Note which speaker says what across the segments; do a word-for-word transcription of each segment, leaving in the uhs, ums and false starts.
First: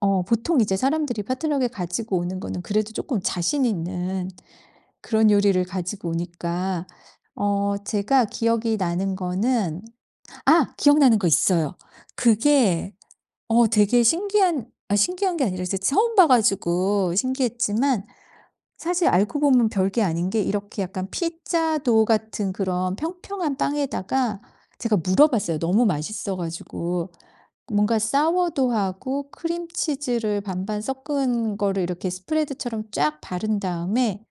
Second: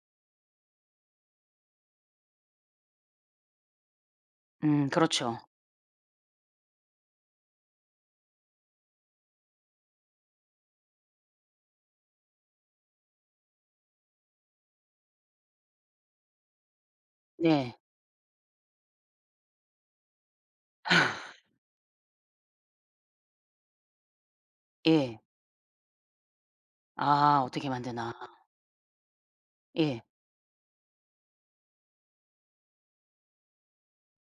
Speaker 1: 어 보통 이제 사람들이 포트럭에 가지고 오는 거는 그래도 쪼끔 자신 있는
Speaker 2: 음.
Speaker 1: 그런
Speaker 2: 그렇죠.
Speaker 1: 요리를 가지고 오니까 어 제가 기억이 나는 거는 아 기억나는 거 있어요. 그게 어 되게 신기한 아 신기한 게 아니라 이제 처음 봐 가지고
Speaker 2: 네.
Speaker 1: 신기했지만 사실 알고 보면 별 게 아닌 게 이렇게 약간 피자 도우 같은 그런 평평한 빵에다가 제가
Speaker 2: 예.
Speaker 1: 물어봤어요, 너무 맛있어 가지고.
Speaker 2: 아. 어떻게
Speaker 1: 뭔가
Speaker 2: 만드나.
Speaker 1: 사워도우하고
Speaker 2: 예.
Speaker 1: 크림치즈를 반반 섞은 거를 이렇게 스프레드처럼 쫙 바른 다음에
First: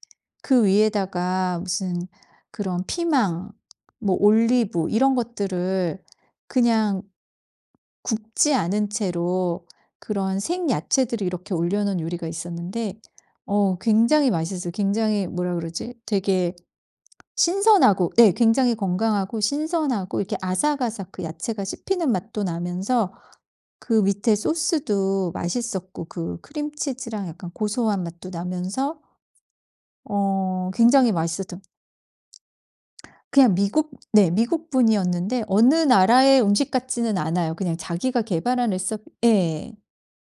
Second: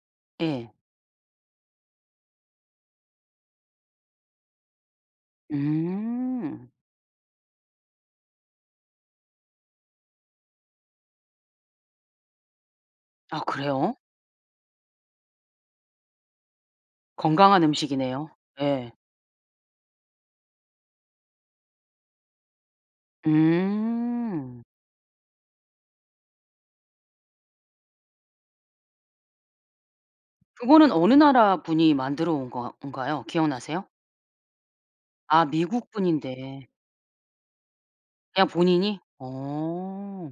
Speaker 1: 그
Speaker 2: 예.
Speaker 1: 위에다가 무슨 그런 피망 뭐 올리브 이런 것들을
Speaker 2: 음.
Speaker 1: 그냥 굽지 않은 채로 그런 생야채들을 이렇게 올려놓은 요리가 있었는데
Speaker 2: 아
Speaker 1: 어
Speaker 2: 그래요?
Speaker 1: 굉장히 맛있었어요. 굉장히 뭐라 그러지? 되게
Speaker 2: 건강한
Speaker 1: 신선하고
Speaker 2: 음식이네요.
Speaker 1: 예 굉장히
Speaker 2: 예.
Speaker 1: 건강하고 신선하고 이렇게 아삭아삭 그 야채가 씹히는 맛도 나면서 그 밑에
Speaker 2: 음.
Speaker 1: 소스도 맛있었고 그 크림치즈랑 약간 고소한 맛도 나면서 어
Speaker 2: 그거는
Speaker 1: 굉장히
Speaker 2: 어느 나라
Speaker 1: 맛있었던
Speaker 2: 분이 만들어 온 건 건가요?
Speaker 1: 그냥
Speaker 2: 기억나세요?
Speaker 1: 미국 네. 미국 분이었는데
Speaker 2: 아
Speaker 1: 어느
Speaker 2: 미국
Speaker 1: 나라의
Speaker 2: 분인데
Speaker 1: 음식 같지는 않아요. 그냥 자기가
Speaker 2: 그냥
Speaker 1: 개발한 레서
Speaker 2: 본인이?
Speaker 1: 예.
Speaker 2: 어.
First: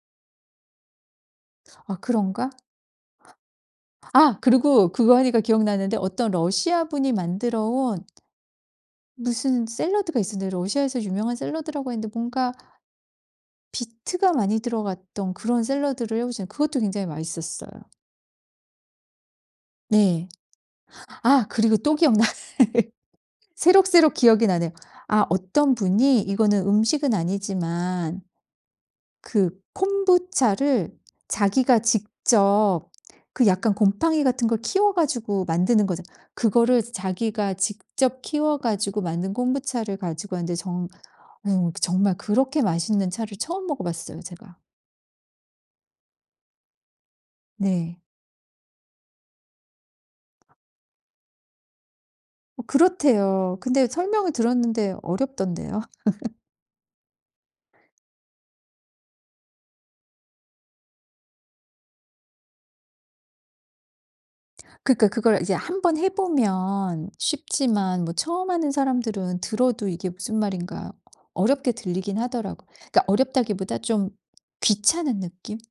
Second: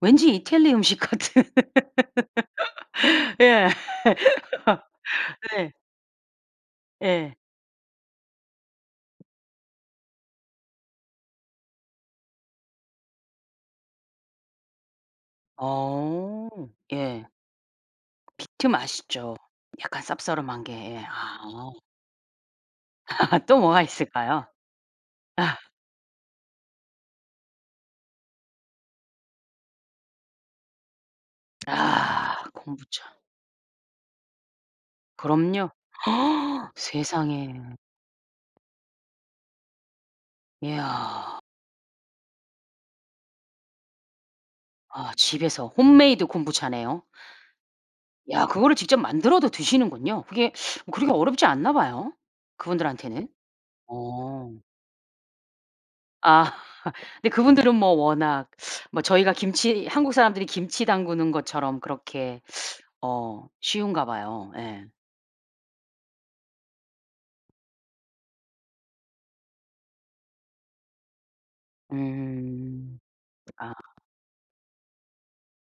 Speaker 2: 왠지 이태리 음식 같은.
Speaker 1: 아 그런가?
Speaker 2: 예.
Speaker 1: 아 그리고 그거 하니까
Speaker 2: 네.
Speaker 1: 기억나는데 어떤 러시아 분이
Speaker 2: 예.
Speaker 1: 만들어 온 무슨 샐러드가 있었는데 러시아에서 유명한 샐러드라고 했는데 뭔가 비트가 많이 들어갔던 그런 샐러드를 해
Speaker 2: 어.
Speaker 1: 오셨는데 그것도 굉장히
Speaker 2: 예.
Speaker 1: 맛있었어요.
Speaker 2: 비트 맛있죠. 약간
Speaker 1: 네.
Speaker 2: 쌉싸름한 게. 예.
Speaker 1: 아
Speaker 2: 아.
Speaker 1: 그리고 또 기억나네.
Speaker 2: 또 뭐가
Speaker 1: 새록새록
Speaker 2: 있을까요?
Speaker 1: 기억이 나네. 아 어떤 분이 이거는 음식은 아니지만 그 콤부차를 자기가
Speaker 2: 아.
Speaker 1: 직접
Speaker 2: 콤부차.
Speaker 1: 그 약간 곰팡이 같은 걸 키워 가지고
Speaker 2: 그럼요.
Speaker 1: 만드는 거잖 그거를
Speaker 2: 세상에.
Speaker 1: 자기가 직접 키워 가지고 만든 콤부차를 가지고 왔는데 정
Speaker 2: 이야.
Speaker 1: 어 정말 그렇게 맛있는 차를 처음 먹어 봤어요, 제가.
Speaker 2: 아 집에서 홈메이드 콤부차네요.
Speaker 1: 네.
Speaker 2: 야 그거를 직접 만들어도 드시는군요. 그게 그렇게 어렵지 않나 봐요,
Speaker 1: 어
Speaker 2: 그분들한테는?
Speaker 1: 그렇대요. 근데 설명을
Speaker 2: 어.
Speaker 1: 들었는데 어렵던데요.
Speaker 2: 아 근데 그분들은 뭐 워낙 뭐 저희가 김치 한국 사람들이 김치 담그는 것처럼 그렇게 어 쉬운가 봐요. 예.
Speaker 1: 그러니까 그걸 이제 한 번 해 보면 쉽지만 뭐 처음 하는 사람들은 들어도 이게 무슨 말인가 어렵게 들리긴 하더라고요.
Speaker 2: 음.
Speaker 1: 그러니까
Speaker 2: 아.
Speaker 1: 어렵다기보다 좀 귀찮은 느낌?